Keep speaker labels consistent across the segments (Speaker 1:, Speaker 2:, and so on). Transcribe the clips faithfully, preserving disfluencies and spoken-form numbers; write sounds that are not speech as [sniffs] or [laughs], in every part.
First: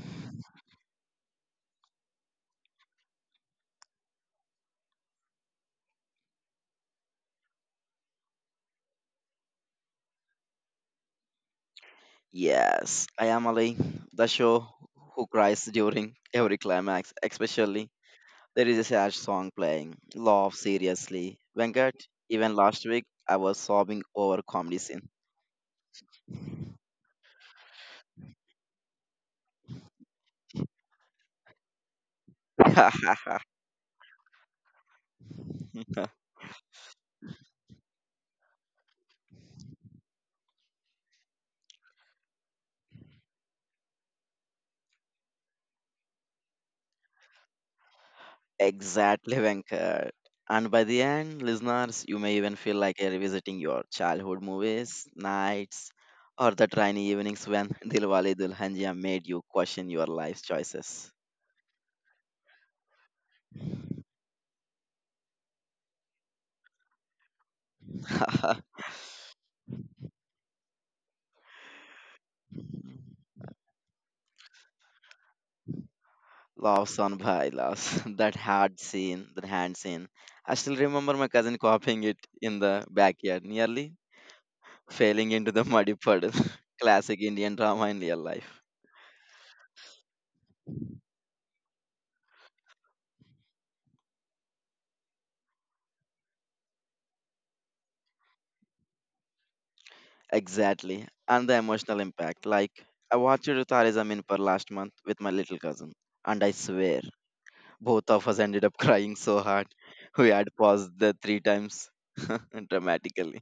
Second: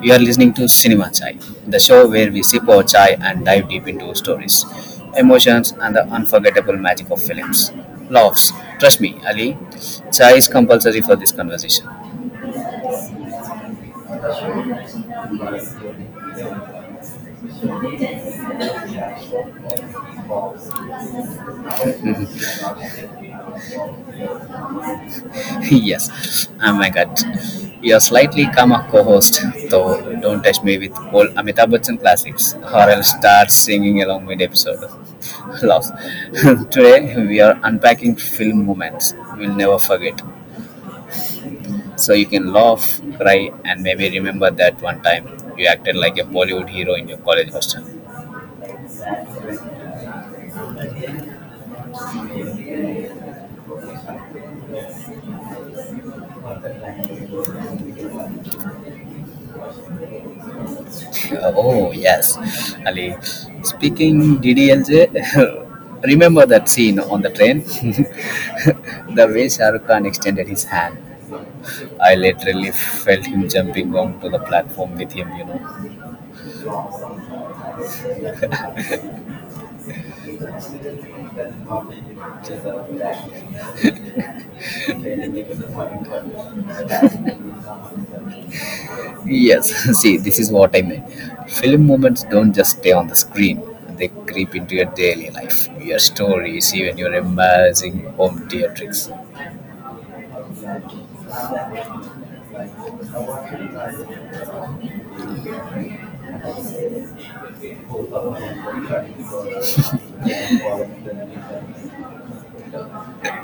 Speaker 1: You are listening to Cinema Chai, the show where we sip our chai and dive deep into stories, emotions, and the unforgettable magic of films. Laughs. Trust me, Ali, chai is compulsory for this conversation.
Speaker 2: Yes, I am Ali, the show who cries during every climax, especially there is a sad song playing. Love, seriously. Venkat, even last week I was sobbing over comedy scene.
Speaker 1: [laughs] Yes, oh my god. Your slightly calmer co host, though, don't touch me with old Amitabh Bachchan classics,
Speaker 2: [laughs]
Speaker 1: or I'll start singing along mid episode. [laughs] Laughs. [laughs] Today, we are unpacking film moments we'll never forget. So you can laugh, cry, and maybe remember that one time you acted like a Bollywood hero in your college hostel.
Speaker 2: Exactly, Venkat. And by the end, listeners, you may even feel like you're revisiting your childhood movies, nights, or the rainy evenings when Dilwale Dulhania made you question your life's choices.
Speaker 1: Uh, oh, yes. Ali, speaking D D L J, [laughs] remember that scene on the train? [laughs]
Speaker 2: [laughs]
Speaker 1: The way Shah Rukh Khan extended his hand. I literally felt him jumping onto the platform with him, you know.
Speaker 2: Laughs on by laughs. [laughs] That hard scene, that hand scene. I still remember my cousin copying it in the backyard, nearly failing into the muddy puddle. [laughs] Classic Indian drama in real life.
Speaker 1: Yes, [laughs] see, this is what I mean. Film moments don't just stay on the screen, they creep into your daily life, your stories, even your embarrassing home theatrics.
Speaker 2: Exactly. And the emotional impact. Like, I watched Tare Zameen Par last month with my little cousin. And I swear, both of us ended up [laughs] crying so hard. [laughs] We had paused the three times [laughs] dramatically.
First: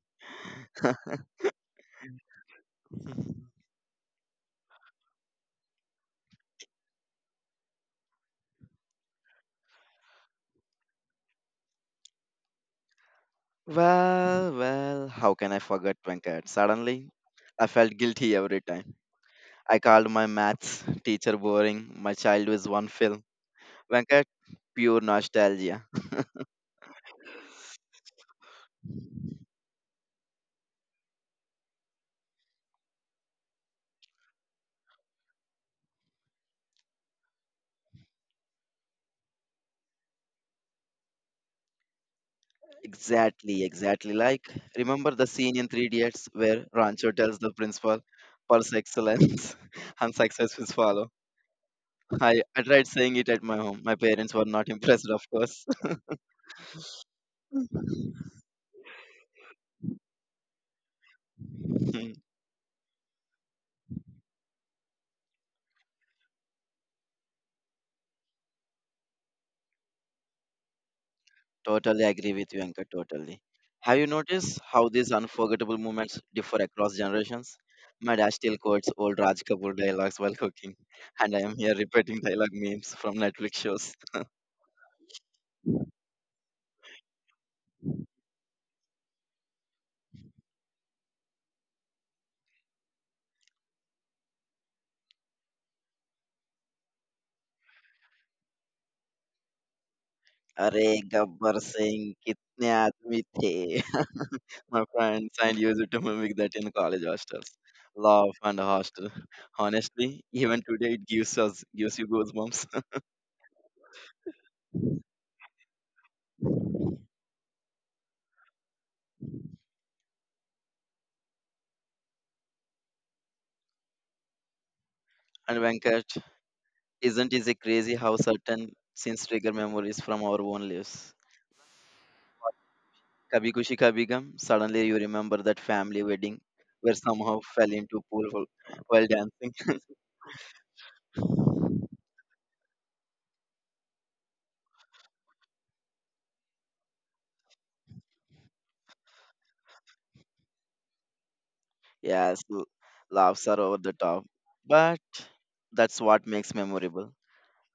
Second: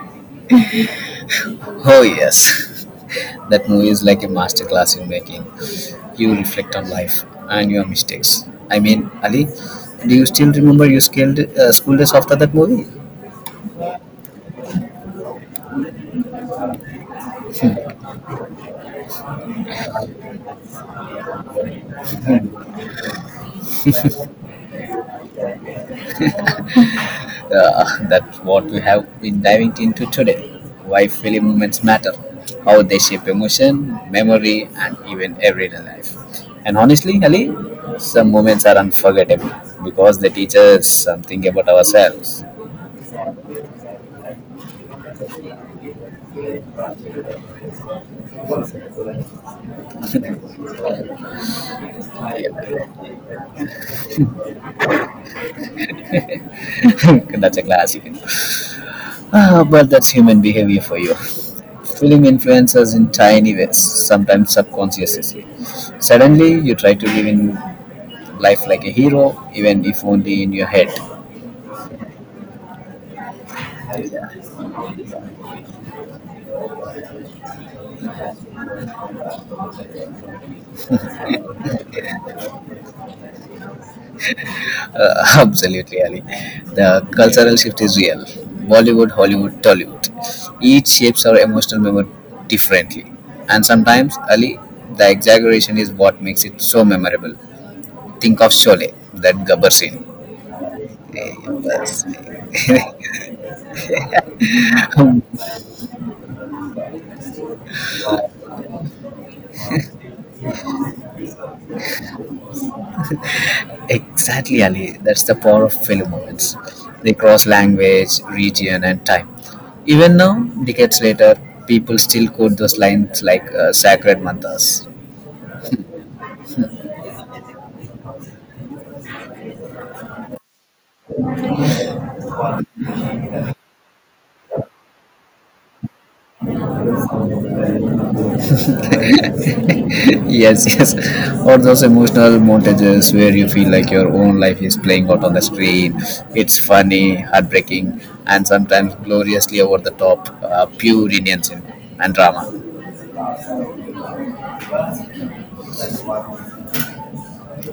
Speaker 1: Oh, yes, [laughs] that movie is like a masterclass in making you reflect on life and your mistakes. I mean, Ali, do you still remember your scaled uh, school days after that movie?
Speaker 2: Well, well, how can I forget, Venkat? Suddenly, I felt guilty every time. I called my maths teacher boring. My child was one film. Venkat, pure nostalgia.
Speaker 1: Uh, that's what we have been diving into today. Why film moments matter, how they shape emotion, memory, and even everyday life. And honestly, Ali, some moments are unforgettable because they teach us something about ourselves.
Speaker 2: Exactly, exactly. Like, remember the scene in Three Idiots where Rancho tells the principal, "Purse excellence [laughs] and success will follow." I, I tried saying it at my home. My parents were not [laughs] impressed, of course.
Speaker 1: [laughs] That's a classic. Ah, but that's human behavior for you.
Speaker 2: [laughs]
Speaker 1: Film influences in tiny ways, sometimes subconsciously. Suddenly, you try to live in life like a hero, even if only in your head.
Speaker 2: Totally agree with you, Anka. Totally. Have you noticed how these unforgettable moments differ across generations? My dad still quotes old Raj Kapoor dialogues while cooking, and I am here repeating dialogue memes from Netflix shows.
Speaker 1: Uh, [laughs] absolutely, Ali. The cultural shift is real. Bollywood, Hollywood, Tollywood. Each shapes our emotional memory differently. And sometimes, Ali, the exaggeration is what makes it so memorable. Think of Sholay, that Gabbar scene.
Speaker 2: Arey Gabbar
Speaker 1: Yes.
Speaker 2: Singh, kitne aadmi the? [laughs] My friends
Speaker 1: [laughs]
Speaker 2: and used to mimic that in college hostels. Love and hostel. Honestly, even today it gives us gives you goosebumps.
Speaker 1: Exactly, Ali. That's the power of film moments. They cross language, region, and time. Even now, decades later, people still quote those lines like uh, sacred mantras.
Speaker 2: [laughs] And Venkat, isn't it crazy how certain scenes trigger memories from our own lives? Kabhi kushi, Kabhi Gum, suddenly you remember that family wedding where somehow fell into pool while while dancing.
Speaker 1: Yes, yes. [laughs] Or those
Speaker 2: [laughs]
Speaker 1: emotional montages where you feel like your own life is playing out on the screen. It's funny, heartbreaking, and sometimes gloriously over the top, uh, pure Indian cinema and
Speaker 2: Yes, l-
Speaker 1: drama.
Speaker 2: laughs are over the top, but that's what makes memorable.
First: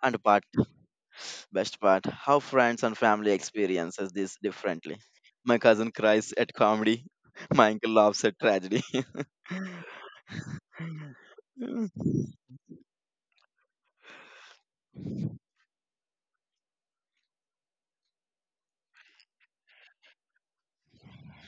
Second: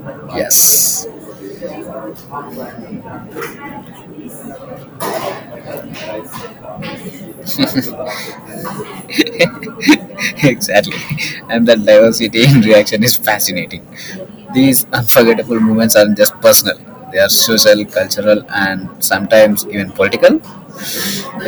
Speaker 2: And part,
Speaker 1: Yes,
Speaker 2: best part, how friends and family experiences this differently. My cousin cries at comedy, [laughs] my uncle laughs at tragedy.
Speaker 1: [laughs] exactly. And the
Speaker 2: [laughs]
Speaker 1: diversity in reaction is fascinating. These unforgettable moments aren't just personal, they are social, cultural, and sometimes even political.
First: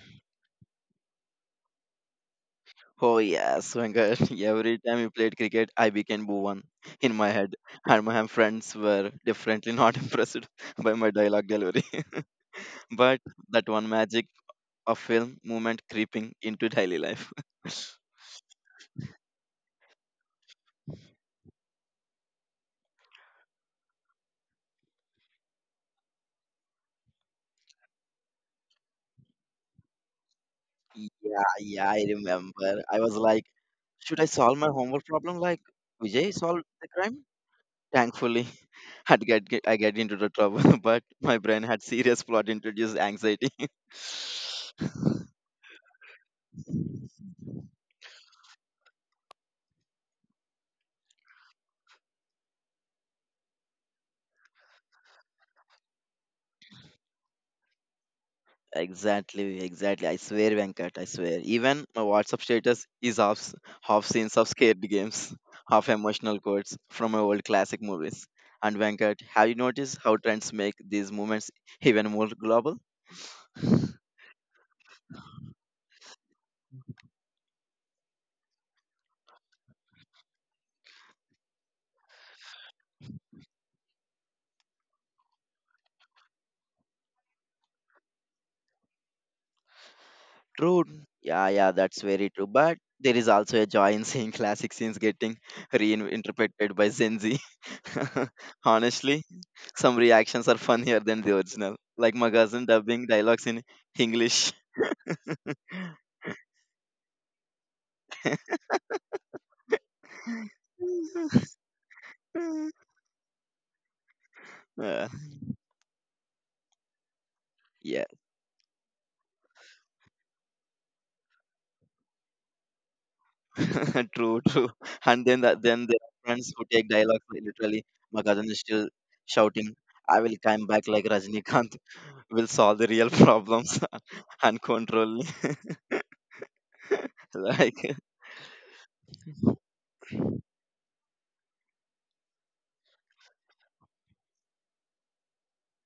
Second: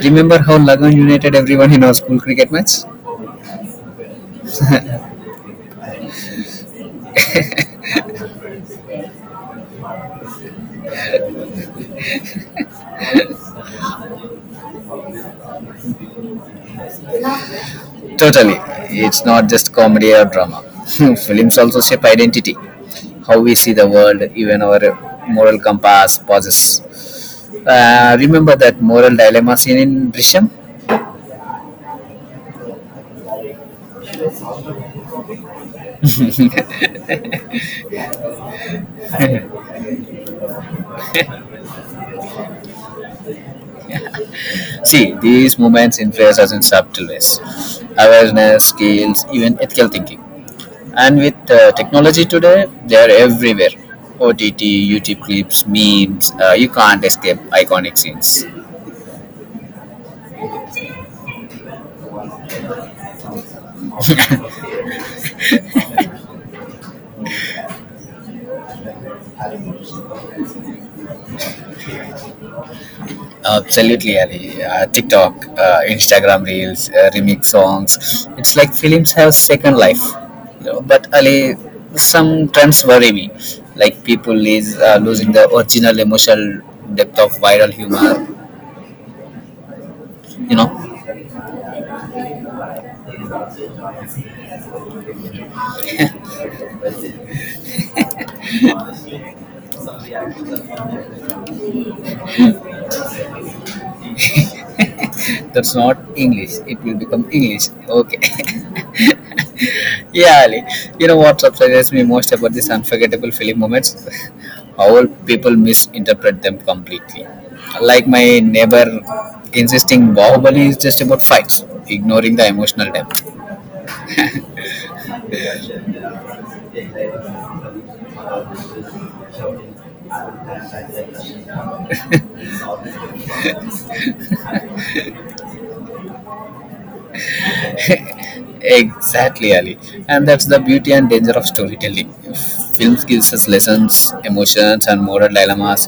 Speaker 1: Remember how Lagan united everyone in our school cricket match?
Speaker 2: Oh yes, Venkat. [laughs] Every time you played cricket, I became Bhuvan in my head, and my friends were definitely not [laughs] impressed by my dialogue delivery. [laughs] But that one magic of film moment creeping into daily life.
Speaker 1: Totally. It's not just comedy or drama. [laughs] Films also shape identity, how we see the world, even our moral compass, pauses. Uh, remember that moral dilemma scene in Brisham?
Speaker 2: [laughs] Yeah, yeah, I remember. I was like, should I solve my homework problem like Vijay solved the crime? Thankfully, [laughs] I'd get, get I get into the trouble, [laughs] but my brain had serious plot introduced anxiety.
Speaker 1: See, these moments influence us in subtle ways. Awareness, skills, even ethical thinking. And with uh, technology today, they are everywhere. O T T, YouTube clips, memes, uh, you can't escape iconic scenes.
Speaker 2: Exactly, exactly. I swear, Venkat, I swear. Even my WhatsApp status is half s- half scenes of scared games, half emotional quotes from my old classic movies. And Venkat, have you noticed how trends make these movements even more global?
Speaker 1: Absolutely, Ali. Uh, TikTok, uh, Instagram Reels, uh, remix songs. It's like films have second life. You know, but Ali, some trends worry me. Like people is uh, losing the original emotional depth of viral humor. You
Speaker 2: True.
Speaker 1: know,
Speaker 2: Yeah, yeah, that's very true. But there is also a joy in [laughs] seeing classic scenes getting reinterpreted by Gen Z. [laughs] Honestly, some reactions are funnier than the original. Like my cousin dubbing dialogues in English.
Speaker 1: that's not English. It will become English. Okay. [laughs] Yeah, Ali. You know what
Speaker 2: [laughs]
Speaker 1: surprises me most about these
Speaker 2: Mm.
Speaker 1: unforgettable film moments? [laughs] How
Speaker 2: Uh,
Speaker 1: people misinterpret them completely.
Speaker 2: yeah,
Speaker 1: Like my neighbor insisting Bahubali is just about fights, ignoring the emotional depth.
Speaker 2: [laughs] true, true. And then that, then there are friends who take dialogue, like literally. My cousin is still shouting, "I will come back like Rajinikanth. [laughs] Will solve the real problems [laughs] and control me." [laughs] Like
Speaker 1: Exactly, Ali. And that's the beauty and danger of storytelling. Films gives us lessons, emotions, and moral dilemmas,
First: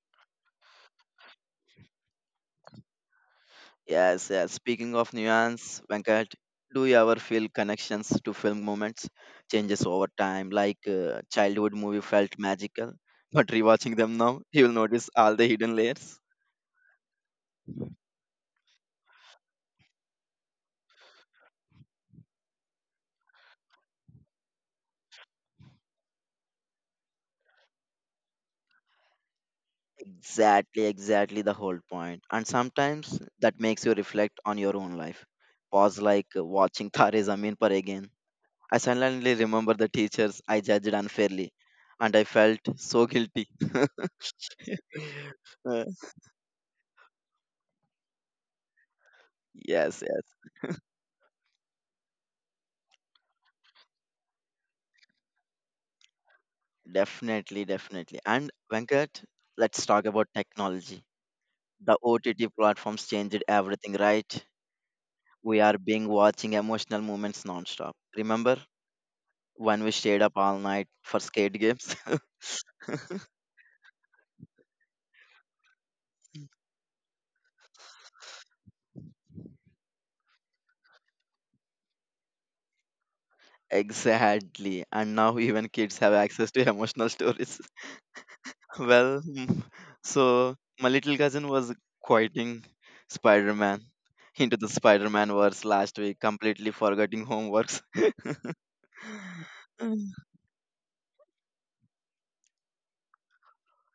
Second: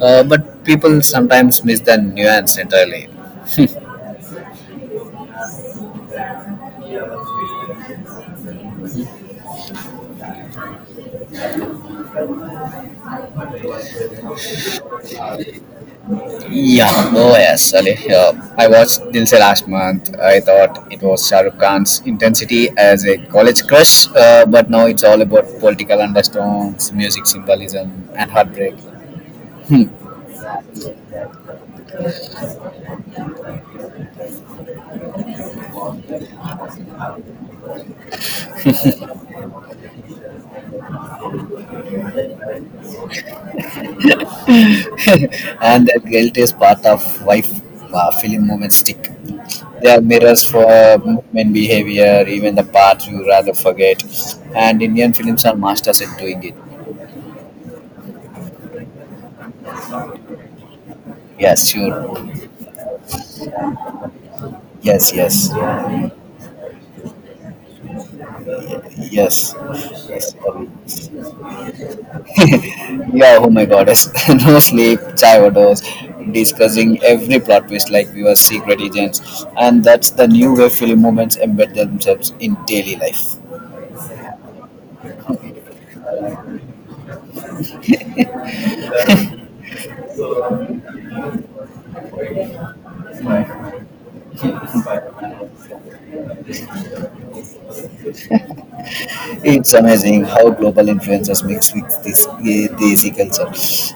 Speaker 1: uh, but people sometimes miss the nuance entirely. [laughs]
Speaker 2: yes, yes. Speaking of nuance, Venkat, do you ever feel connections to film moments changes over time? Like uh, childhood movie felt magical, [laughs] but rewatching them now, you will notice all the hidden layers.
Speaker 1: Yeah, oh yes, Ali. Uh, I watched Dil Se last month. I thought it was Shah Rukh Khan's intensity as a college crush, uh, but now it's all about political undertones, music symbolism, and heartbreak. Hmm.
Speaker 2: Exactly, exactly the whole point. And sometimes that makes you reflect on your own life. Pause like uh, watching [laughs] Tare Zameen Par again. I suddenly remember the teachers I judged unfairly, and I felt so guilty. [laughs]
Speaker 1: [laughs]
Speaker 2: Uh,
Speaker 1: And that guilt is part of why uh, film moments stick. They are
Speaker 2: yes, yes,
Speaker 1: mirrors for movement behavior, even the parts you rather forget. And Indian films are masters at doing it.
Speaker 2: definitely, definitely. And Venkat, let's talk about technology.
Speaker 1: Yes,
Speaker 2: The
Speaker 1: sure.
Speaker 2: O T T platforms changed everything, right?
Speaker 1: Yes, yes,
Speaker 2: We are being watching emotional moments non-stop. Remember
Speaker 1: yes.
Speaker 2: when we stayed up all
Speaker 1: Sorry.
Speaker 2: night for skate games? [laughs]
Speaker 1: Yeah, oh my god, yes. [laughs] No sleep, Chivados, discussing every plot twist like we were secret agents, and that's the new way film movements embed themselves in daily life.
Speaker 2: Exactly. And now even kids have access to emotional stories. [laughs] Well, mm, so my little cousin was quoting Spider Man into the Spider Man verse last week, completely forgetting homeworks. [laughs]
Speaker 1: It's
Speaker 2: Mm.
Speaker 1: amazing how global influencers mix with this Desi culture.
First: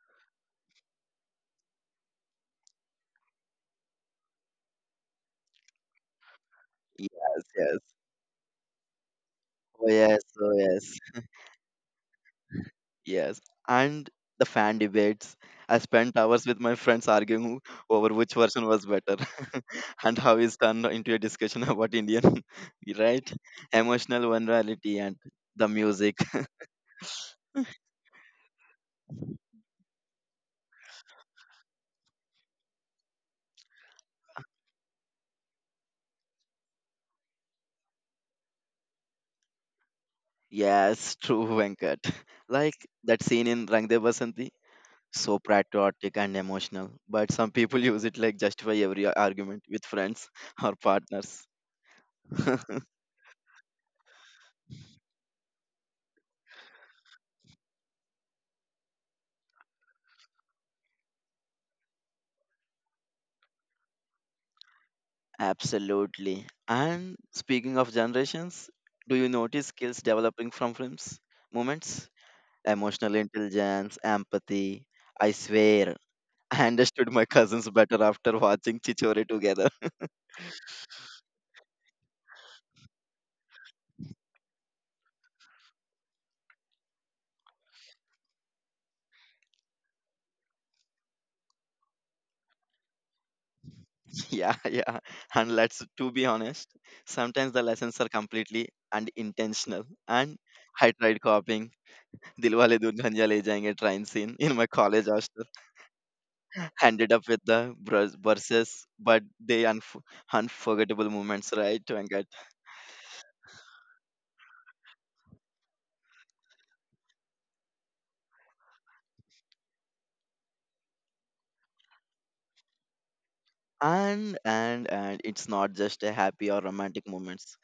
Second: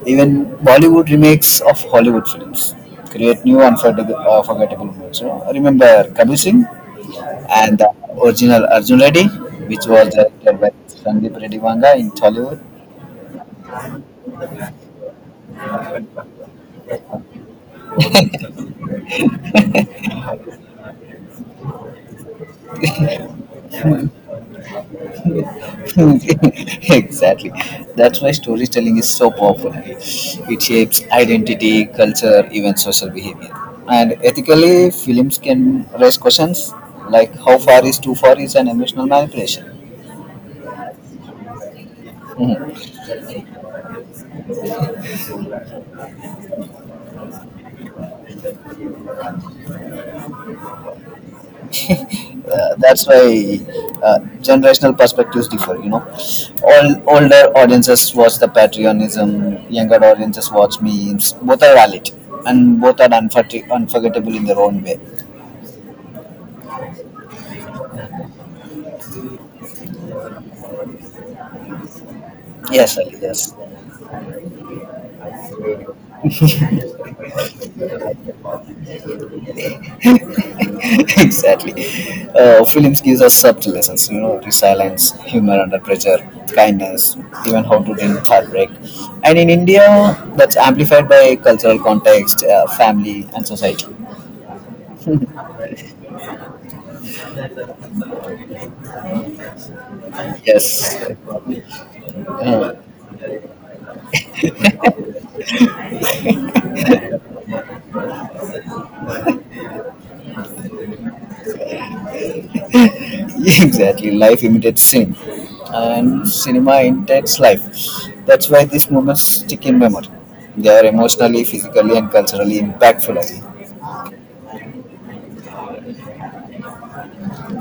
Speaker 1: Even Bollywood remakes of Hollywood films create new unforgettable, unforgettable moments. You know? Remember Kabir Singh
Speaker 2: Yes,
Speaker 1: and
Speaker 2: yes.
Speaker 1: the original Arjun Reddy, which
Speaker 2: Oh,
Speaker 1: was
Speaker 2: yes,
Speaker 1: the
Speaker 2: oh, yes.
Speaker 1: Sandeep Reddy Vanga in Tollywood.
Speaker 2: Yes, and the fan debates. I spent hours with my friends arguing over which version was better [laughs] and how it's turned into a discussion about Indian, [laughs] right? Emotional vulnerability and the music. [laughs]
Speaker 1: [laughs] Exactly. That's why storytelling is so powerful. It shapes identity, culture, even social behavior. And ethically, films can raise questions like how far is too far is an emotional manipulation.
Speaker 2: Yes, true, Venkat. Like that scene in Rang De Basanti, so patriotic and emotional, but some people use it like justify every argument with friends or partners.
Speaker 1: Uh,
Speaker 2: [laughs]
Speaker 1: that's why uh, generational perspectives differ. You know, all, older audiences watch the patriotism, younger audiences watch memes. Both are valid, and both are unfor- unforgettable in their own way.
Speaker 2: Absolutely. And speaking of generations, do you notice skills developing from films? Moments?
Speaker 1: Yes,
Speaker 2: Emotional
Speaker 1: Ali. Yes.
Speaker 2: intelligence, empathy. I swear, I understood my cousins better after watching Chichore together.
Speaker 1: [laughs] Exactly. Uh, films gives us subtle lessons, you know, resilience, humor under pressure, kindness, even how to deal with heartbreak. And in India, that's amplified by cultural context, uh, family, and society.
Speaker 2: [laughs] Yeah, yeah. And let's to be honest, sometimes the lessons are completely and intentional. And I
Speaker 1: Yes,
Speaker 2: tried copying
Speaker 1: uh,
Speaker 2: Dilwale Dulhania Le Jayenge train scene in my college hostel. Ended up with the vers- verses, but they unf- unforgettable moments, right, Venkat?
Speaker 1: [laughs] exactly. Life imitates cinema, and cinema imitates life. That's why these moments stick in memory. They are emotionally, physically, and culturally impactful. I think.
Speaker 2: And and and it's not just a happy or romantic moments.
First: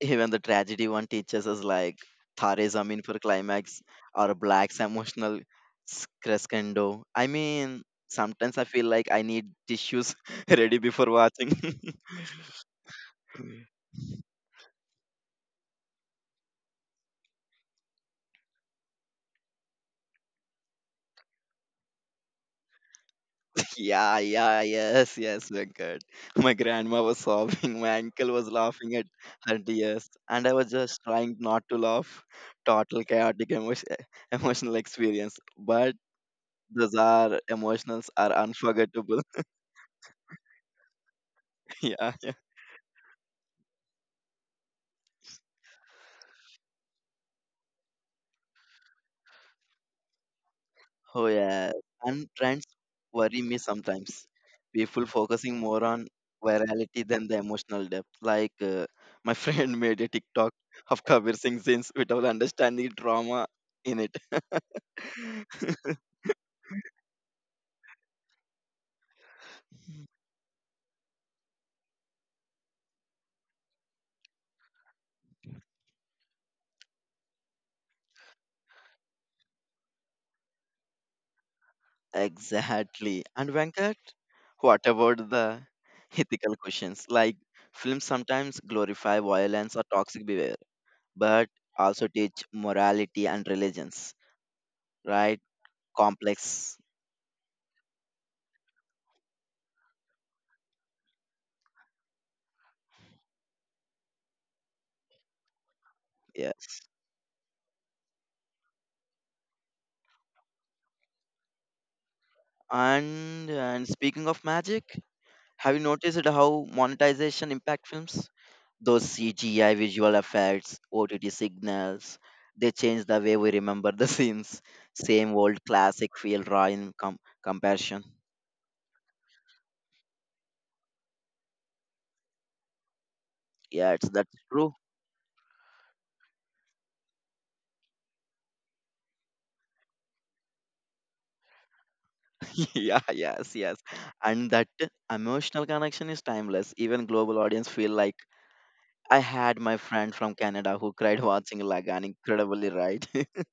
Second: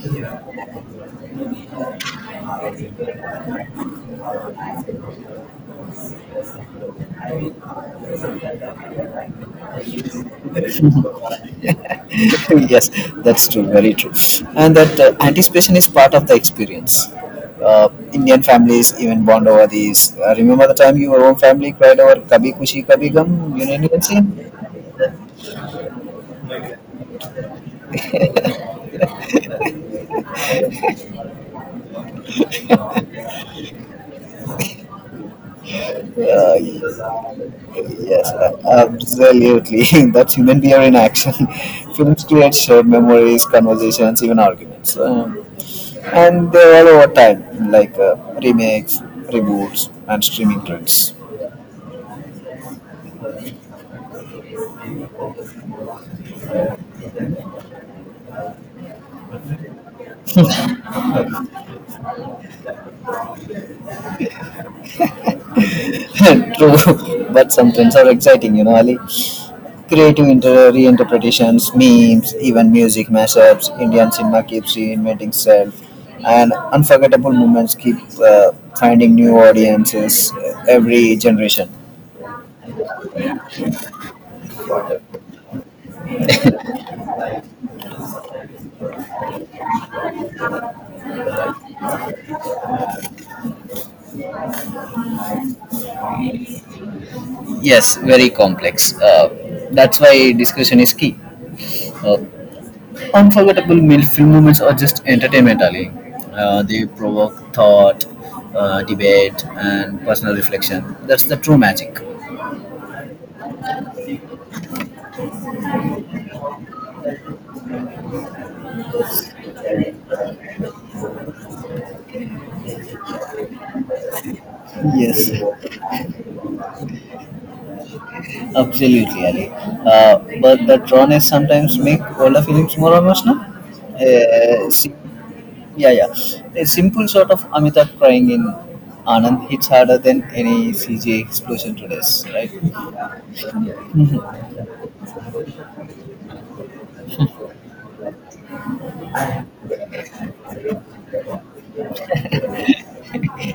Speaker 2: Even the tragedy one teaches us like Thare Zamin for climax or Black's emotional s- crescendo. I mean, sometimes I feel like I need tissues [laughs] ready before watching.
Speaker 1: [laughs] Yes, that's true,
Speaker 2: [laughs]
Speaker 1: very true. And that uh, anticipation is part of the experience. Uh, Indian families even bond over these. Uh, remember the time your own family cried over Kabhi Kushi Kabhi Gum Union
Speaker 2: Yeah,
Speaker 1: scene?
Speaker 2: yeah, yes, yes, Venkat. My grandma was sobbing, [laughs] my uncle was laughing at her tears, and I was just trying not to laugh. Total chaotic emotion, [laughs] emotional experience, but those are emotions
Speaker 1: Yes,
Speaker 2: are
Speaker 1: uh,
Speaker 2: unforgettable.
Speaker 1: absolutely. [laughs] That's human behavior in action. [laughs]
Speaker 2: [laughs] Yeah,
Speaker 1: Films
Speaker 2: yeah.
Speaker 1: create shared memories, conversations, even arguments. Um, and they're all over time, like uh, remakes, reboots, and streaming trends.
Speaker 2: Oh yeah, and trends worry me sometimes. People focusing more on virality than the emotional depth. Like uh, my friend [laughs] made a TikTok of Kabir Singh scenes without understanding drama in it. [laughs]
Speaker 1: [laughs] True, [laughs] but some trends are exciting, you know, Ali. Creative inter- reinterpretations, memes, even music mashups. Indian cinema keeps reinventing itself, and unforgettable moments keep uh, finding new audiences uh, every generation.
Speaker 2: Exactly. And Venkat, what about the ethical questions? Like films sometimes glorify violence or toxic behavior, but also teach morality and religions, right? Complex.
Speaker 1: Yes, very complex. Uh, that's why discussion is key. Uh, Unforgettable mil- film moments are just entertainment, Ali. Uh,
Speaker 2: Yes.
Speaker 1: they provoke thought, uh, debate, and personal reflection. That's the true magic.
Speaker 2: And and speaking of magic, have you noticed how monetization impact films? Those C G I visual effects, O T T signals, they change the way we remember the [laughs] scenes.
Speaker 1: Yes,
Speaker 2: Same old classic feel raw in com- comparison.
Speaker 1: absolutely, Ali. Uh, but the drawness sometimes make older films more emotional.
Speaker 2: Yes, that's
Speaker 1: Uh,
Speaker 2: true.
Speaker 1: sim- yeah, yeah. A simple shot of Amitabh crying in Anand hits harder than any C G I explosion today,
Speaker 2: [laughs] Yeah,
Speaker 1: right?
Speaker 2: yes, yes. And that emotional connection is timeless. Even global audience feel like I had my friend from Canada who cried watching Lagan. Incredibly right.
Speaker 1: [laughs]
Speaker 2: [laughs]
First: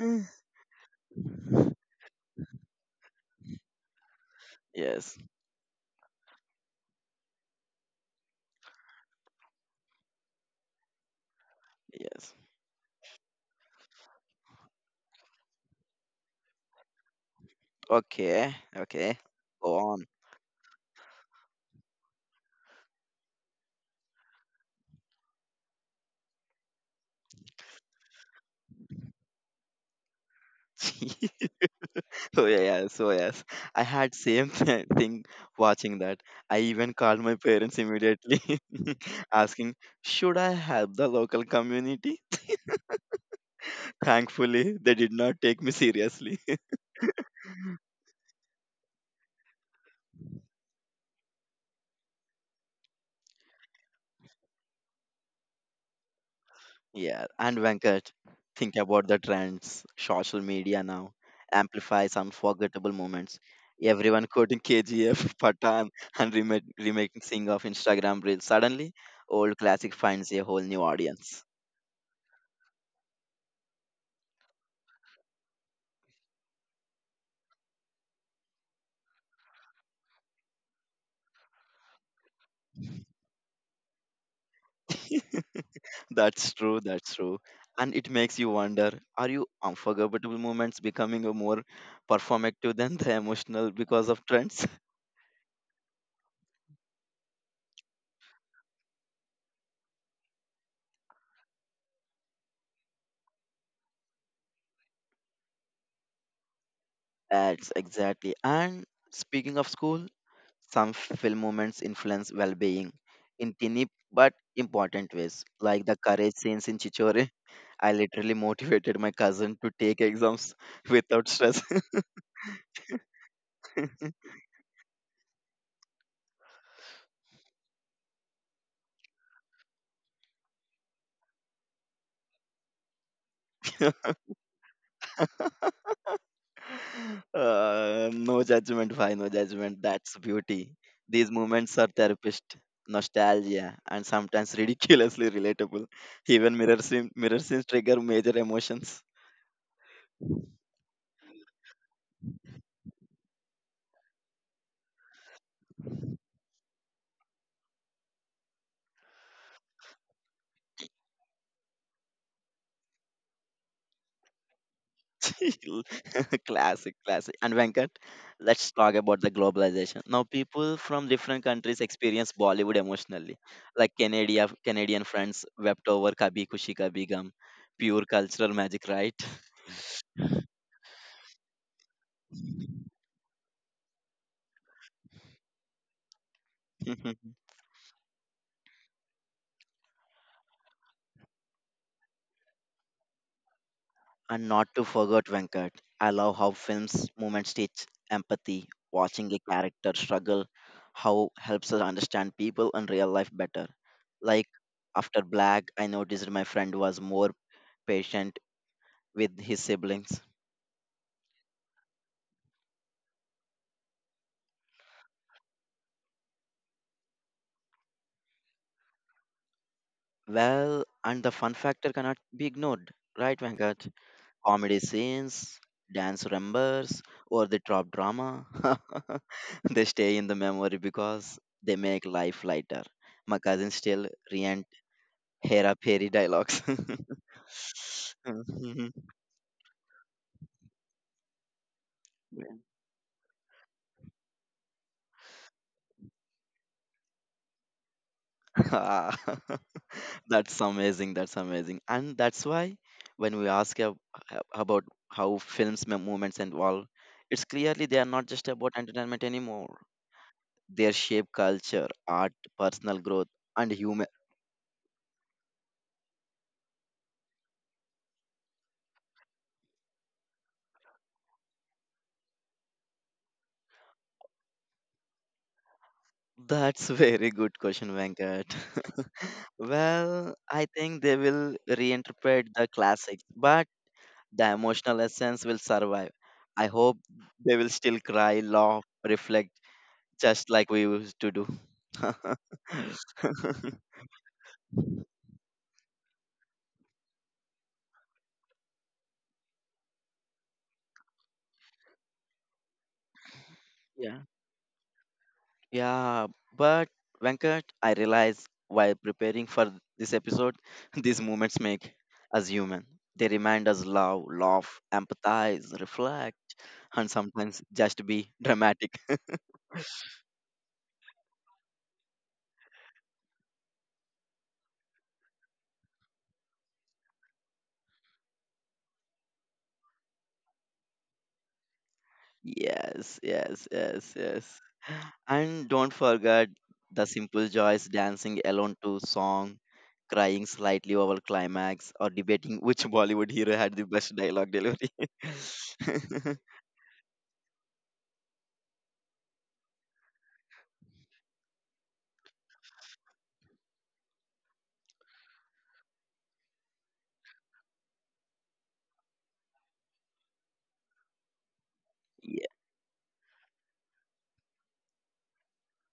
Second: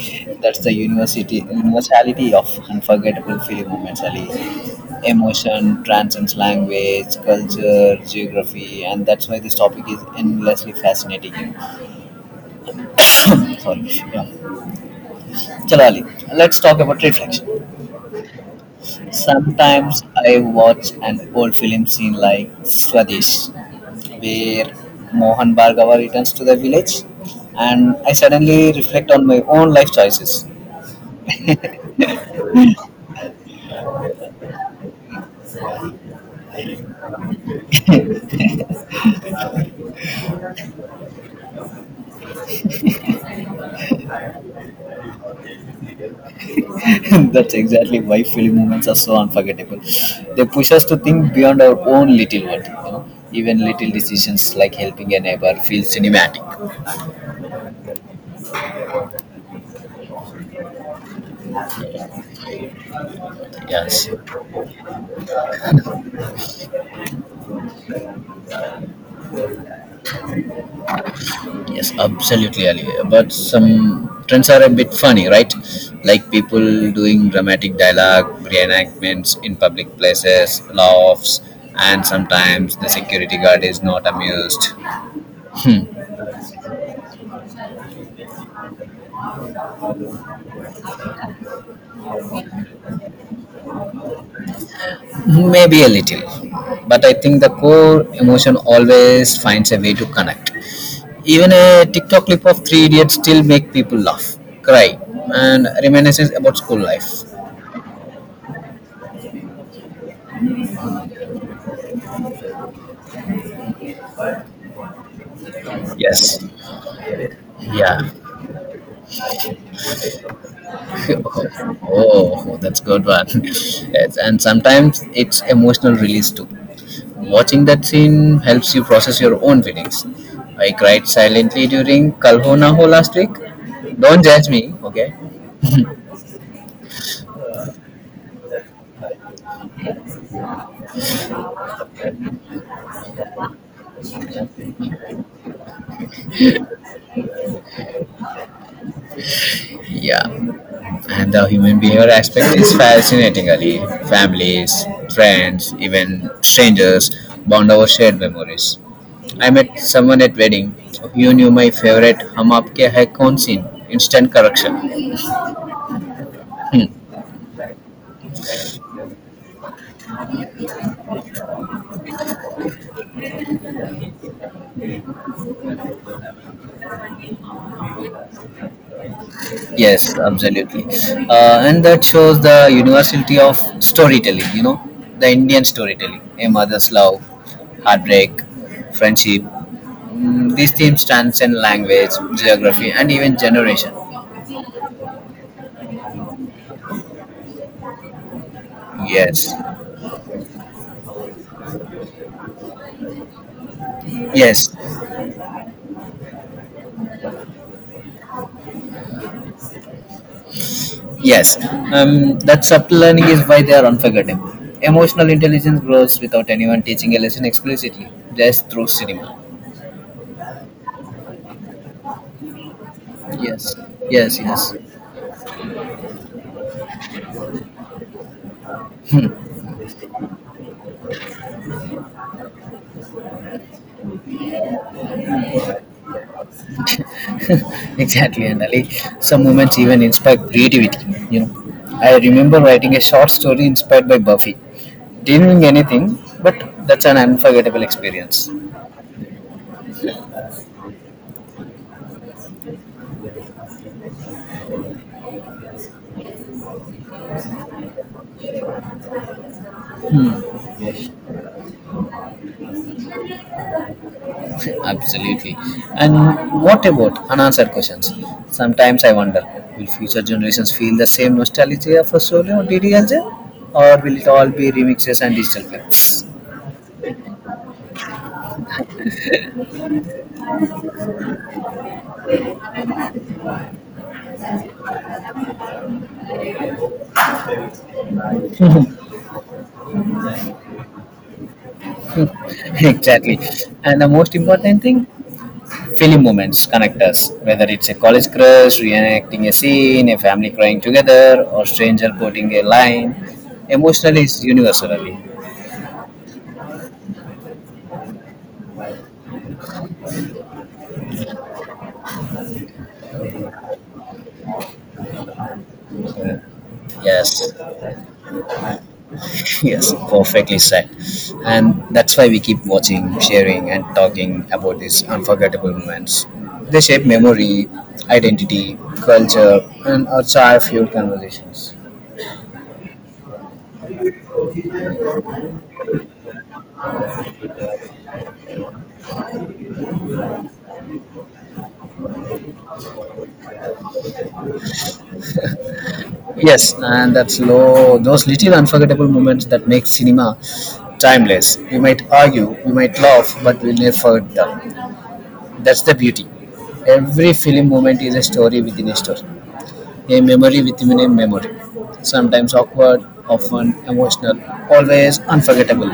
Speaker 2: Mm.
Speaker 1: That's the university universality of unforgettable film moments, Ali.
Speaker 2: Yes,
Speaker 1: Emotion transcends language, culture, geography, and that's why this topic is endlessly fascinating.
Speaker 2: yes.
Speaker 1: [coughs] Sorry. Yeah. Chalali, let's talk about reflection.
Speaker 2: Okay, okay. Go
Speaker 1: Sometimes
Speaker 2: on.
Speaker 1: I watch an old film scene like Swadesh, where Mohan Bhargava returns to the village, and I suddenly reflect on my own life choices.
Speaker 2: [laughs]
Speaker 1: [laughs]
Speaker 2: Oh yeah, yes, oh yes. I had same [laughs] thi- thing watching that. I even called my parents immediately, [laughs] asking, "Should I help the local community?" [laughs] Thankfully, they did not take me seriously.
Speaker 1: That's exactly why film moments are so unforgettable. They push us to think beyond our own little world. You know? Even little decisions like helping a neighbor feel cinematic.
Speaker 2: Yeah, and Venkat, think about the trends. Social media now amplifies unforgettable moments.
Speaker 1: Yeah,
Speaker 2: Everyone quoting K G F, [laughs] Patan, and remake, remaking of Instagram Reels. Suddenly, old classic finds a whole new audience.
Speaker 1: yes, absolutely, Ali. But some trends are a bit funny, right? Like people doing dramatic dialogue, reenactments in public places, laughs, and sometimes the security guard is not amused.
Speaker 2: [laughs]
Speaker 1: Hmm.
Speaker 2: That's true, that's true. And it makes you wonder, are you unforgettable moments becoming a more performative than the emotional because of trends?
Speaker 1: Maybe a little. But I think the core emotion always finds a way to connect. Even a TikTok clip of three idiots still make people laugh, cry, and reminisce about school life.
Speaker 2: [laughs] That's exactly. And speaking of school, some film moments influence well being in tiny but important ways, like the courage
Speaker 1: Yes.
Speaker 2: scenes in Chichore. [laughs] I
Speaker 1: Yeah.
Speaker 2: literally motivated my cousin to take exams [laughs] without stress.
Speaker 1: Oh, oh, that's good one. [laughs] Yes, and sometimes it's emotional release too. Watching that scene helps you process your own feelings. I cried silently during Kalhona Ho last week.
Speaker 2: [laughs]
Speaker 1: Don't judge me, okay?
Speaker 2: uh, no judgment, why no judgment? That's beauty. These moments are therapist, nostalgia, and sometimes ridiculously relatable. Even mirror scene, mirror scenes trigger major emotions.
Speaker 1: Yeah. And the human behavior aspect is fascinating, Ali. Families, friends, even strangers bond over shared memories. I met someone at wedding. You knew my favorite hum aapke hai kaun scene. Instant correction.
Speaker 2: [laughs] Classic,
Speaker 1: [laughs]
Speaker 2: classic. And Venkat, let's talk about the globalization. Now, people from different countries experience Bollywood emotionally, like Canadian Canadian friends wept over Kabhi Kushi Kabhi Gum, pure cultural magic, right?
Speaker 1: Yes, absolutely. Uh, and that shows the universality of storytelling, you know, the Indian storytelling, a mother's love,
Speaker 2: [laughs]
Speaker 1: heartbreak, friendship. Mm, these themes transcend language, geography, and even generation.
Speaker 2: And not to forget Venkat, I love how films moments teach empathy, watching a
Speaker 1: Yes,
Speaker 2: character struggle, how helps us understand people and real life better. Like
Speaker 1: yes,
Speaker 2: after Black, I noticed my friend was more patient with his siblings.
Speaker 1: yes. Um, that subtle learning is why they are unforgettable. Emotional intelligence grows without anyone teaching a lesson explicitly, just through cinema.
Speaker 2: Well, and the fun factor cannot be ignored, right,
Speaker 1: Yes,
Speaker 2: Venkat?
Speaker 1: yes, yes.
Speaker 2: Comedy scenes, dance numbers, or the drop drama. [laughs] They stay in the memory because they make life lighter. My cousins still rant Hera Peri dialogues.
Speaker 1: [laughs] Exactly, and Ali,
Speaker 2: [laughs]
Speaker 1: some moments even inspire creativity, you know I remember
Speaker 2: [laughs]
Speaker 1: writing a short story inspired by Buffy. Didn't win anything, but that's an unforgettable experience.
Speaker 2: Ah, [laughs] that's amazing. That's amazing. And that's why when we ask ab- ab- about how films, mem- movements, and all, it's clearly they are not just about entertainment anymore.
Speaker 1: Hmm.
Speaker 2: They shape culture, art, personal growth, and humor.
Speaker 1: Absolutely. And what about unanswered questions? Sometimes I wonder, will future generations feel the same nostalgia for Solo or DDLJ, or will it all be remixes and digital films?
Speaker 2: That's [laughs] very good question, Venkat. [laughs] Well, I think they will reinterpret the classics, but the emotional essence will survive. I hope they will still cry, laugh, reflect, just like we used to do.
Speaker 1: [laughs] Exactly,
Speaker 2: [laughs]
Speaker 1: and the most important thing. Film moments connect us, whether it's a college crush reenacting a scene, a family crying together, or stranger quoting a line.
Speaker 2: Yeah,
Speaker 1: Emotionally, it's universally.
Speaker 2: yeah. But Venkat, I realize while preparing for this episode, [laughs] these moments make us human. They remind us love, laugh, empathize, reflect,
Speaker 1: Uh,
Speaker 2: and
Speaker 1: Yes,
Speaker 2: sometimes just be dramatic.
Speaker 1: [laughs] yes, perfectly said. And that's why we keep watching, sharing, and talking about these unforgettable moments. They shape memory, identity, culture, and our chai fuel conversations.
Speaker 2: Yes, yes, yes, yes. And don't forget the simple joys dancing alone to song, crying slightly over climax, or debating which Bollywood hero had the best dialogue delivery. [laughs]
Speaker 1: Yes, and that's low. Those little unforgettable moments that make cinema timeless. We might argue, we might laugh, but we'll never forget them. That's the beauty. Every film moment is a story within a story, a memory within a memory.
Speaker 2: Yeah.
Speaker 1: Sometimes awkward, often emotional, always unforgettable.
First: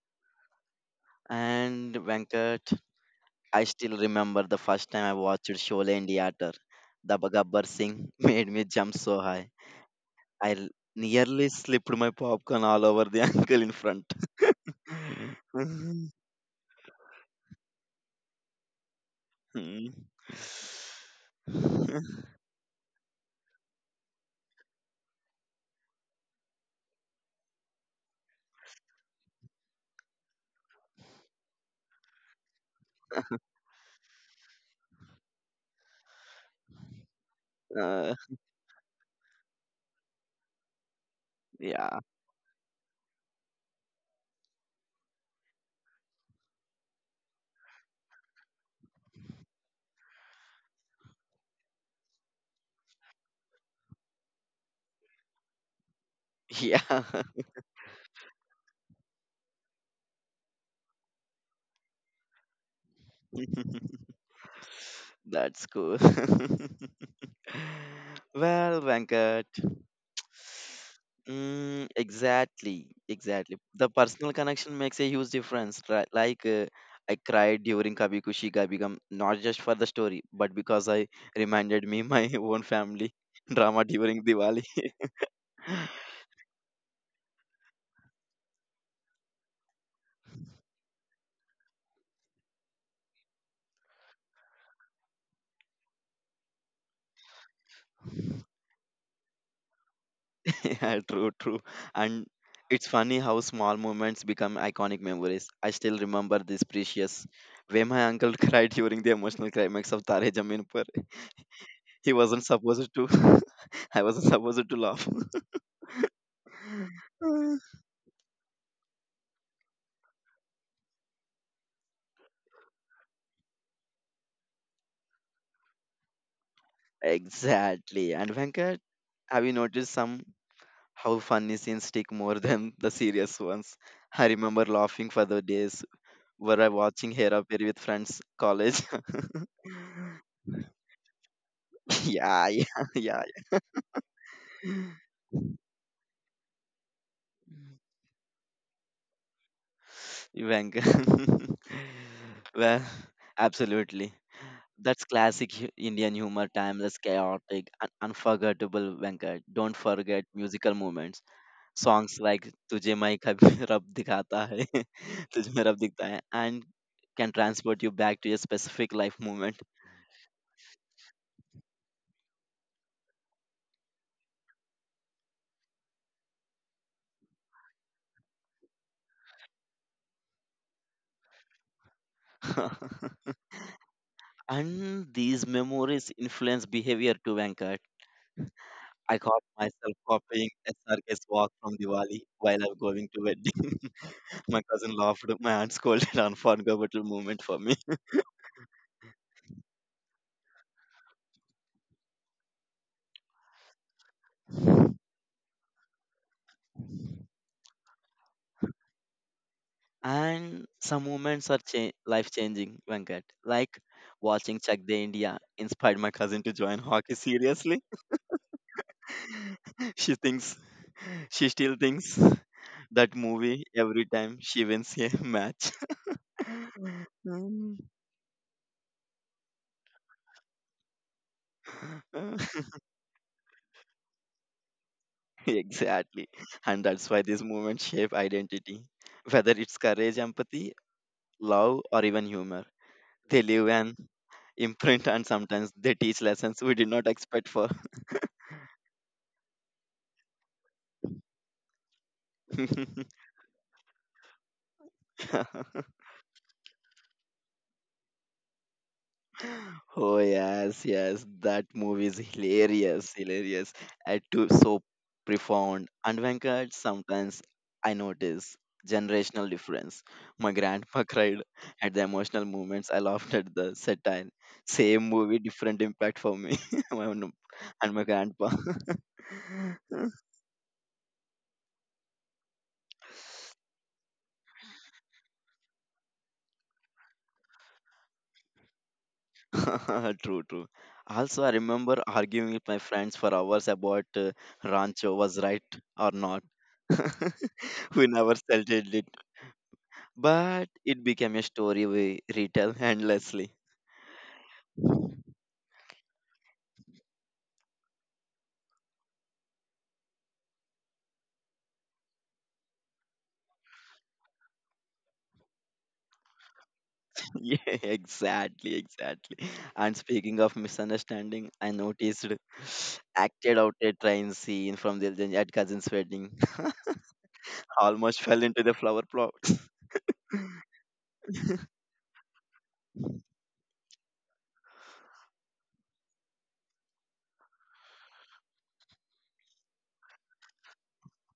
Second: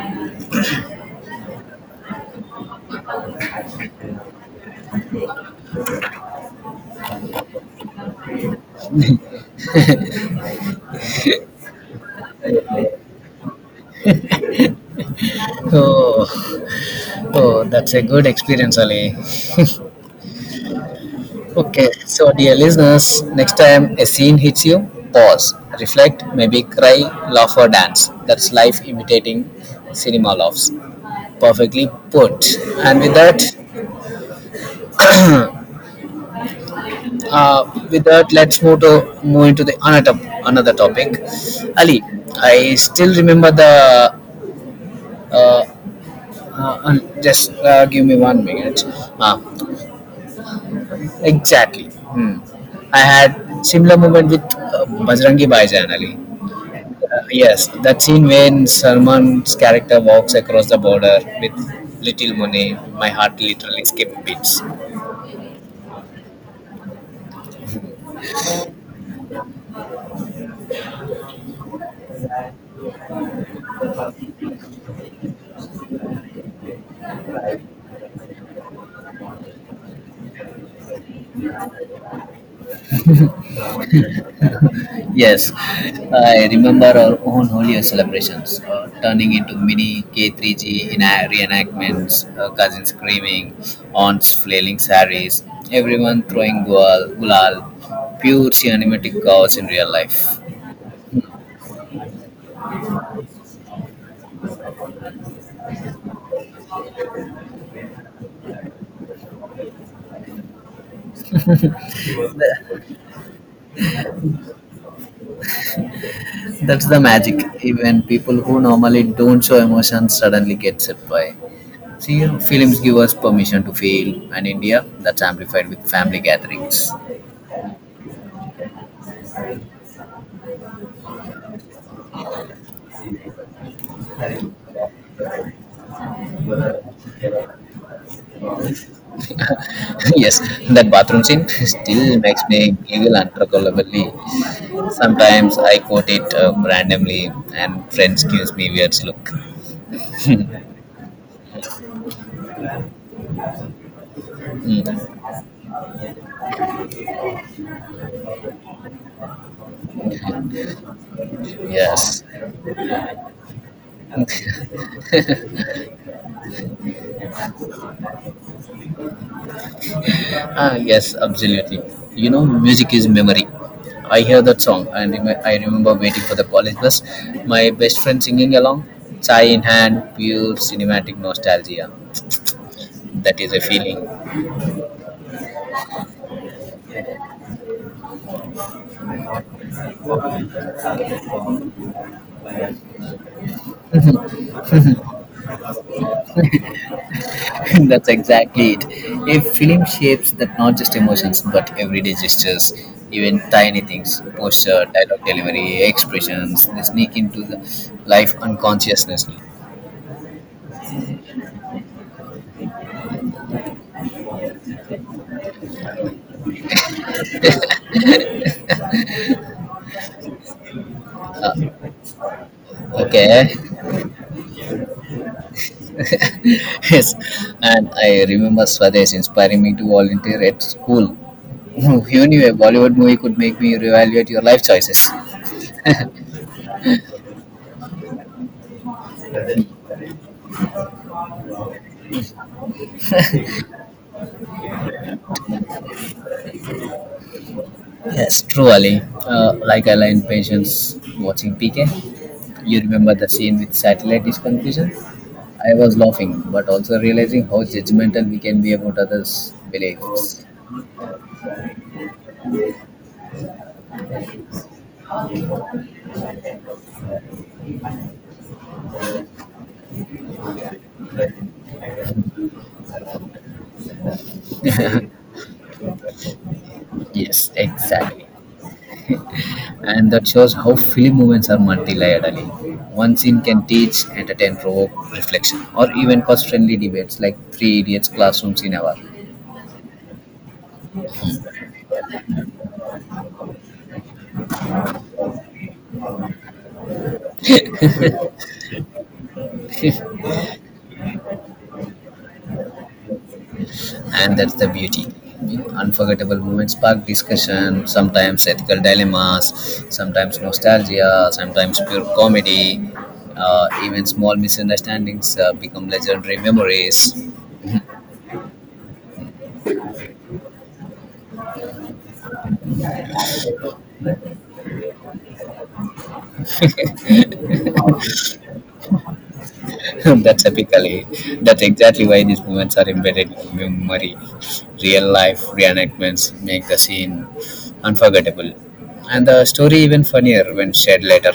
Speaker 2: And Venkat, I still remember the first time I watched Sholay in theater. The Gabbar Singh [laughs] made me jump so high. I l- nearly slipped my popcorn all over the [laughs] uncle in front. [laughs]
Speaker 1: Oh, oh that's a good experience, Ali.
Speaker 2: Hmm. [sighs]
Speaker 1: Okay, so
Speaker 2: [laughs]
Speaker 1: dear listeners, next time a scene hits you, pause, reflect, maybe cry, laugh, or dance. That's life imitating cinema laughs. Perfectly put. And with that, uh, with
Speaker 2: Uh,
Speaker 1: that, let's move to move into the another another topic.
Speaker 2: yeah,
Speaker 1: Ali, I still remember the. Uh, uh, un- just uh, give me one minute. Uh, exactly, I had similar moment with uh, Bajrangi Bhaijaan Ali.
Speaker 2: [laughs] yeah.
Speaker 1: Yes, that scene when Salman's character walks across the border with little money, my heart literally
Speaker 2: [laughs]
Speaker 1: skipped beats.
Speaker 2: That's cool. [laughs] Well, Venkat, [sighs] mm, exactly, exactly. The personal connection makes a huge difference. Right? Like, uh, I cried during Kabhi Kushi Kabhi Gum, not just for the story, but because I reminded me my [laughs] own family drama during Diwali.
Speaker 1: Yes,
Speaker 2: [laughs]
Speaker 1: I remember our own Holy Year celebrations uh, turning into mini K three G in reenactments, uh, cousins screaming, aunts flailing saris, everyone throwing gual, gulal, pure cinematic chaos in real life.
Speaker 2: [laughs] Yeah, true, true. And it's funny how small moments become iconic memories. I still remember this precious way my uncle [laughs] cried during the emotional climax of Tare Zameen Par. He wasn't supposed to. [laughs] I wasn't supposed to laugh.
Speaker 1: That's the magic.
Speaker 2: [laughs]
Speaker 1: Even people who normally don't show emotions suddenly get set by. See, you know, films give us permission to feel, and India, that's amplified with family gatherings.
Speaker 2: Exactly. And Venkat, have you noticed some how funny scenes stick more [laughs] than the serious ones? I remember laughing for the days where I watching Hera Peri with friends college. [laughs]
Speaker 1: [laughs] Yes, that bathroom scene [laughs] still makes
Speaker 2: Yeah, yeah,
Speaker 1: me
Speaker 2: [laughs]
Speaker 1: giggle
Speaker 2: yeah.
Speaker 1: uncontrollably. Sometimes I quote it uh, randomly, and friends gives me weird look.
Speaker 2: Venk. [laughs] Well, absolutely. That's
Speaker 1: Mm.
Speaker 2: classic hu- Indian humor time. That's chaotic and unforgettable, Venkat. Don't forget musical moments. Songs
Speaker 1: Yes.
Speaker 2: like Tujhe Mai Kabhi [laughs] Rab Dikhata Hai, [laughs] Tujhe Mein Rab Dikhta Hai, and can transport you back to a specific life moment.
Speaker 1: Ah, yes, absolutely. You know, music is memory. I hear that song and rem- I remember waiting for the college bus, my best friend singing along, chai in hand, pure cinematic nostalgia.
Speaker 2: [laughs]
Speaker 1: That is a feeling.
Speaker 2: And these memories influence behavior too, Venkat. I caught myself copying S R K's walk from Diwali while I'm going to bed. My cousin laughed. [laughs] My aunt scolded. [laughs] Unforgettable moment for me.
Speaker 1: [laughs] That's exactly it. A film shapes that not just emotions but everyday gestures, even tiny things, posture, dialogue delivery, expressions, they sneak into the life unconsciously.
Speaker 2: And some moments are cha- life changing, Venkat. Like watching Check the India inspired my cousin to join hockey seriously. [laughs] She thinks, she
Speaker 1: Uh,
Speaker 2: still thinks that
Speaker 1: okay,
Speaker 2: movie every time she wins a match. [laughs]
Speaker 1: [laughs] yes,
Speaker 2: Mm.
Speaker 1: and I remember Swadesh inspiring me to volunteer at school. [laughs] Who knew a
Speaker 2: [laughs]
Speaker 1: Bollywood movie could make me reevaluate your life choices?
Speaker 2: Exactly. And that's why these moments shape identity, whether it's courage, empathy, love, or even humor. They leave an imprint and sometimes they teach lessons we did not expect for.
Speaker 1: Yes, true, Ali. Uh, like I learned patience watching P K. You remember
Speaker 2: [laughs]
Speaker 1: the scene with satellite dish confusion? I was laughing, but also realizing how judgmental we can be about others'
Speaker 2: Oh
Speaker 1: beliefs.
Speaker 2: yes, yes, that movie is hilarious, hilarious, and too so profound. And Venkat, sometimes I notice generational difference. My grandpa [laughs] cried at the emotional moments. I laughed at the satire. Same movie, different impact for me. [laughs]
Speaker 1: Yes,
Speaker 2: And my
Speaker 1: exactly.
Speaker 2: grandpa. [laughs]
Speaker 1: And that shows how film movements are multi-layered. Ali. One scene can teach, entertain, provoke reflection, or even cause-friendly debates like Three Idiots classrooms in hour.
Speaker 2: [laughs] True, true. Also, I remember arguing with my friends for hours about uh, Rancho was right or not. [laughs] We never settled it, but it became a story we retell endlessly.
Speaker 1: And that's the beauty. You know, unforgettable moments spark discussion, sometimes ethical dilemmas, sometimes nostalgia, sometimes pure comedy. Uh, even small misunderstandings uh, become legendary memories.
Speaker 2: [laughs] Yeah, exactly, exactly. And speaking of misunderstanding, I noticed [sighs] [sniffs] acted out a train scene from the at cousin's wedding. [laughs] Almost fell into the flower plot.
Speaker 1: [laughs] That's typically that's exactly why these moments are embedded in memory. Real life reenactments make the scene unforgettable, and the story even funnier when shared later.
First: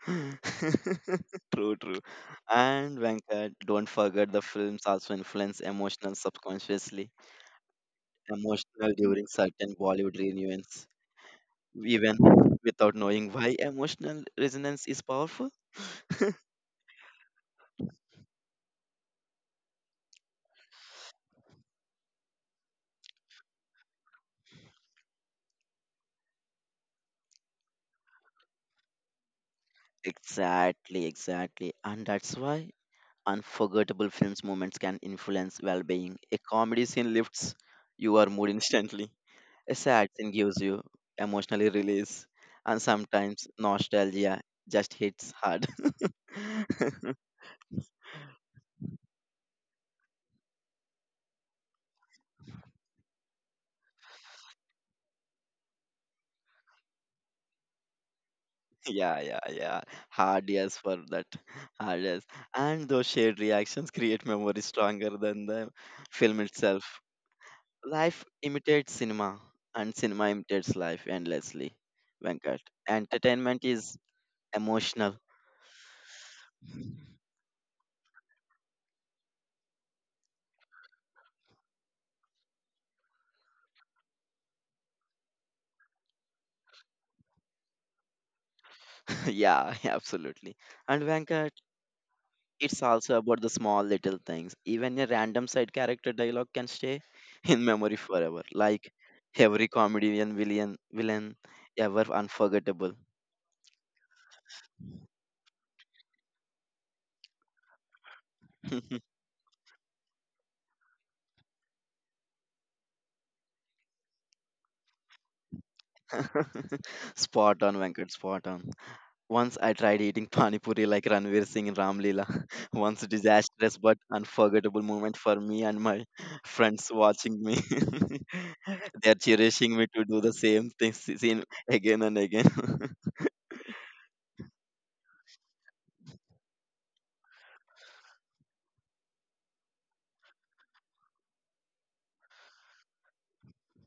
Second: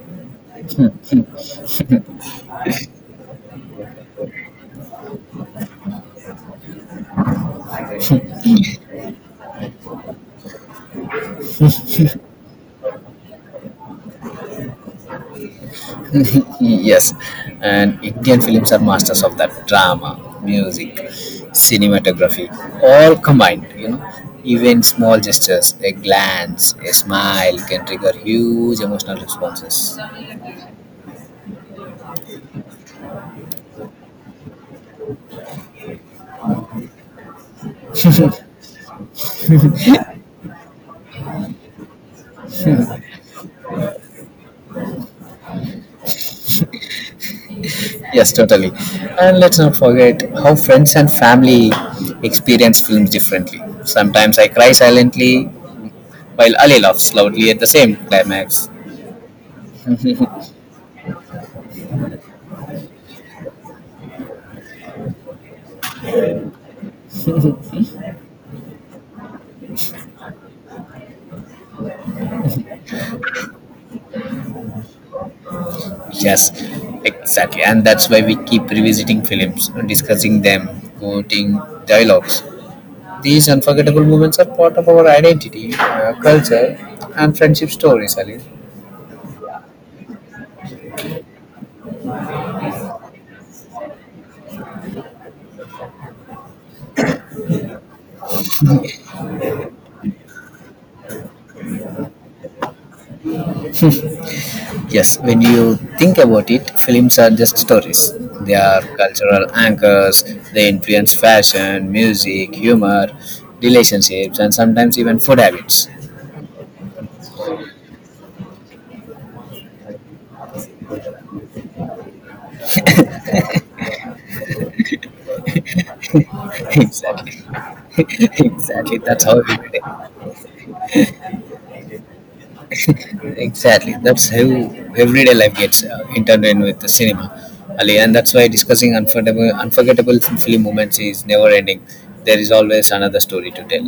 Speaker 2: [laughs] True, true. And Venkat, don't forget the films also influence emotional subconsciously, emotional during certain Bollywood reunions, even without knowing why emotional resonance is powerful.
Speaker 1: [laughs] Yes, and Indian films are masters of that drama, music, cinematography, all combined. You know, even small gestures, a glance, a smile can trigger huge emotional responses.
Speaker 2: Exactly, exactly. And that's why unforgettable films moments can influence well-being. A comedy scene lifts your mood instantly. A sad scene gives you emotionally release, and sometimes nostalgia just hits hard. [laughs]
Speaker 1: Yes, totally. And let's not forget how friends and family experience films differently. Sometimes I cry silently while Ali laughs loudly at the same climax.
Speaker 2: Yeah, yeah, yeah. Hard yes for that. Hard yes. And those shared reactions create memories stronger than the film itself. Life imitates cinema, and cinema imitates life endlessly. Venkat, entertainment is emotional.
Speaker 1: Yes, exactly. And that's why we keep revisiting films, discussing them, quoting dialogues. These unforgettable moments are part of our identity, uh, culture, and friendship stories, Ali.
Speaker 2: [laughs] Yeah, yeah, absolutely. And Venkat, it's also about the small little things. Even a random side character dialogue can stay in memory forever. Like every comedian villain, villain ever unforgettable.
Speaker 1: Yes, when you think about it, films are just stories. They are
Speaker 2: [laughs]
Speaker 1: cultural anchors, they influence fashion, music, humor, relationships, and sometimes even food habits.
Speaker 2: Spot on, Venkat, spot on. Once I tried eating Pani Puri like Ranveer Singh in Ramlila. [laughs] Once disastrous but unforgettable moment for me and my
Speaker 1: [laughs]
Speaker 2: friends watching
Speaker 1: Exactly.
Speaker 2: me. [laughs]
Speaker 1: [laughs] exactly.
Speaker 2: They're
Speaker 1: That's how
Speaker 2: cherishing
Speaker 1: everyday.
Speaker 2: me to do the same thing s- scene again and again.
Speaker 1: Exactly. That's how everyday life gets uh, intertwined with the cinema. Ali, and that's why discussing unforgettable, unforgettable film moments is never ending. There is always another story to tell.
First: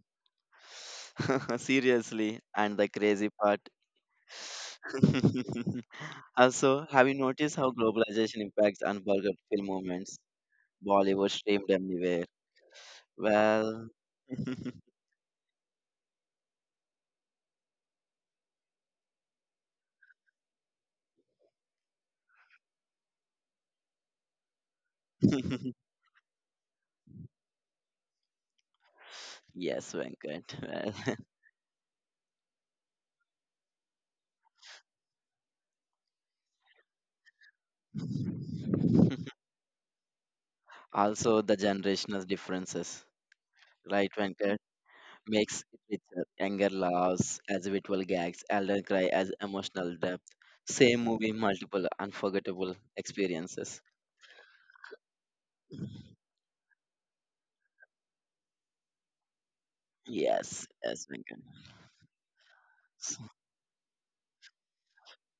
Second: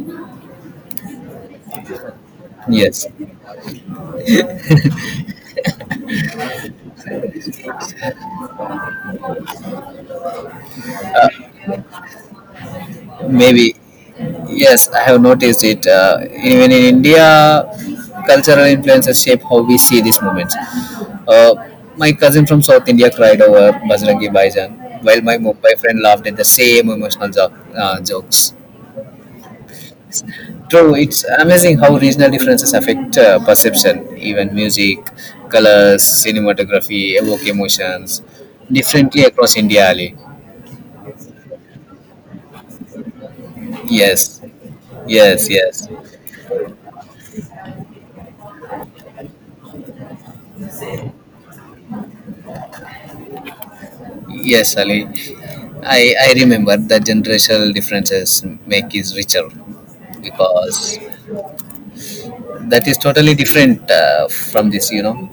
Speaker 2: [laughs] Seriously, and the
Speaker 1: Yes.
Speaker 2: crazy part. [laughs] Also, have you noticed how globalization impacts unforgettable moments?
Speaker 1: Uh,
Speaker 2: Bollywood streamed everywhere.
Speaker 1: maybe.
Speaker 2: Well.
Speaker 1: Yes, I have noticed it. Uh, even in India, cultural influences shape how we see these moments. Uh, my cousin from South India cried over Bajrangi Bhaijaan," while my Mumbai
Speaker 2: [laughs]
Speaker 1: friend laughed at the same emotional jo- uh, jokes.
Speaker 2: Yes, Venkat.
Speaker 1: True, it's amazing how regional differences affect uh, perception, even music, colors, cinematography, evoke emotions differently
Speaker 2: [laughs]
Speaker 1: across India, Ali.
Speaker 2: Also, the generational differences, right,
Speaker 1: Yes,
Speaker 2: Venkat,
Speaker 1: yes,
Speaker 2: makes
Speaker 1: yes,
Speaker 2: it richer. Younger laughs as habitual gags, elder cry as emotional depth. Same movie, multiple unforgettable experiences.
Speaker 1: yes, Ali. I, I remember that generational differences make is richer
Speaker 2: Yes,
Speaker 1: because
Speaker 2: yes, Venkat.
Speaker 1: that is
Speaker 2: S-
Speaker 1: totally different uh, from this, you know.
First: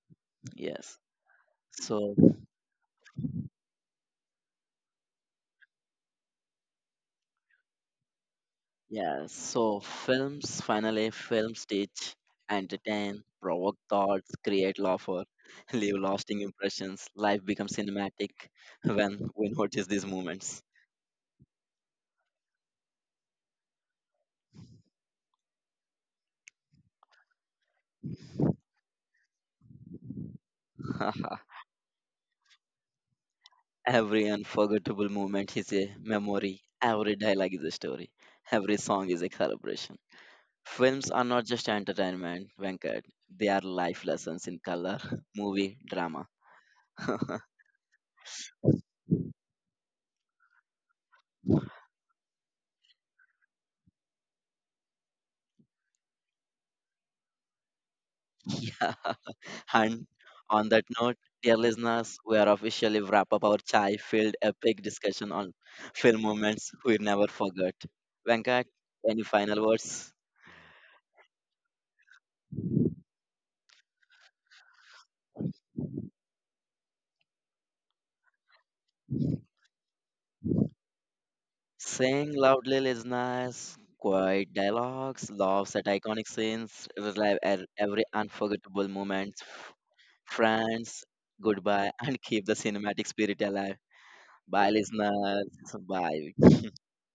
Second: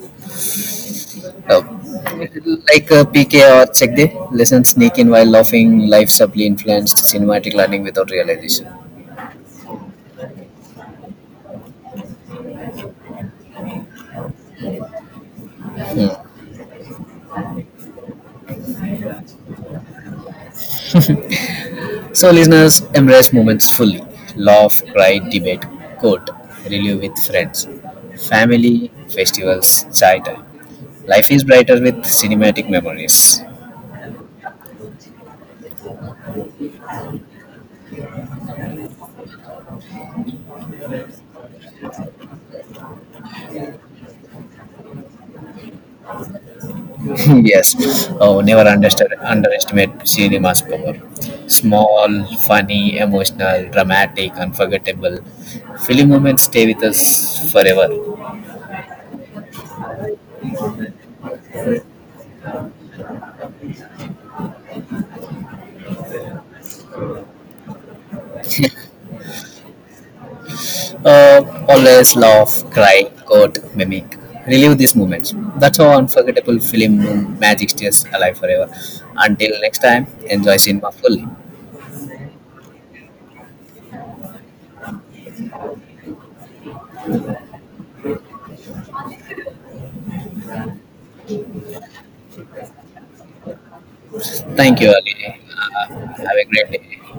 Speaker 2: Yes.
Speaker 1: Uh,
Speaker 2: So
Speaker 1: like uh, P K or check day, lessons sneak in while laughing, life subtly influenced cinematic learning without realization.
Speaker 2: Yes, so films finally films teach, entertain, provoke thoughts, create laughter, [laughs] leave
Speaker 1: Hmm.
Speaker 2: lasting impressions. Life becomes cinematic when we notice these moments.
Speaker 1: So, listeners, embrace moments fully. Laugh, cry, debate, quote, relive with friends, family, festivals, chai time. Life is
Speaker 2: [laughs]
Speaker 1: brighter with cinematic memories.
Speaker 2: Every unforgettable moment is a memory, every dialogue is a story, every song is a celebration. Films are not just entertainment, Venkat, they are life lessons in color, [laughs] movie, drama.
Speaker 1: [laughs]
Speaker 2: [laughs]
Speaker 1: Yes. Oh, never understood, underestimate cinema's power. Small, funny, emotional, dramatic, unforgettable. Film moments stay with us forever.
Speaker 2: [laughs] And on that note, dear listeners, we are officially wrap up our chai-filled epic discussion on film moments we never forgot. Venkat, any final words?
Speaker 1: Uh, always laugh, cry, quote, mimic. Relive these moments. That's how unforgettable film magic stays alive forever. Until next time, enjoy cinema fully.
Speaker 2: Sing loudly, listeners. Quiet dialogues, laughs at iconic scenes, relive at every unforgettable moment. Friends, goodbye, and keep the cinematic spirit alive. Bye,
Speaker 1: Thank you, Ali.
Speaker 2: listeners.
Speaker 1: Uh, have
Speaker 2: Bye.
Speaker 1: a great day.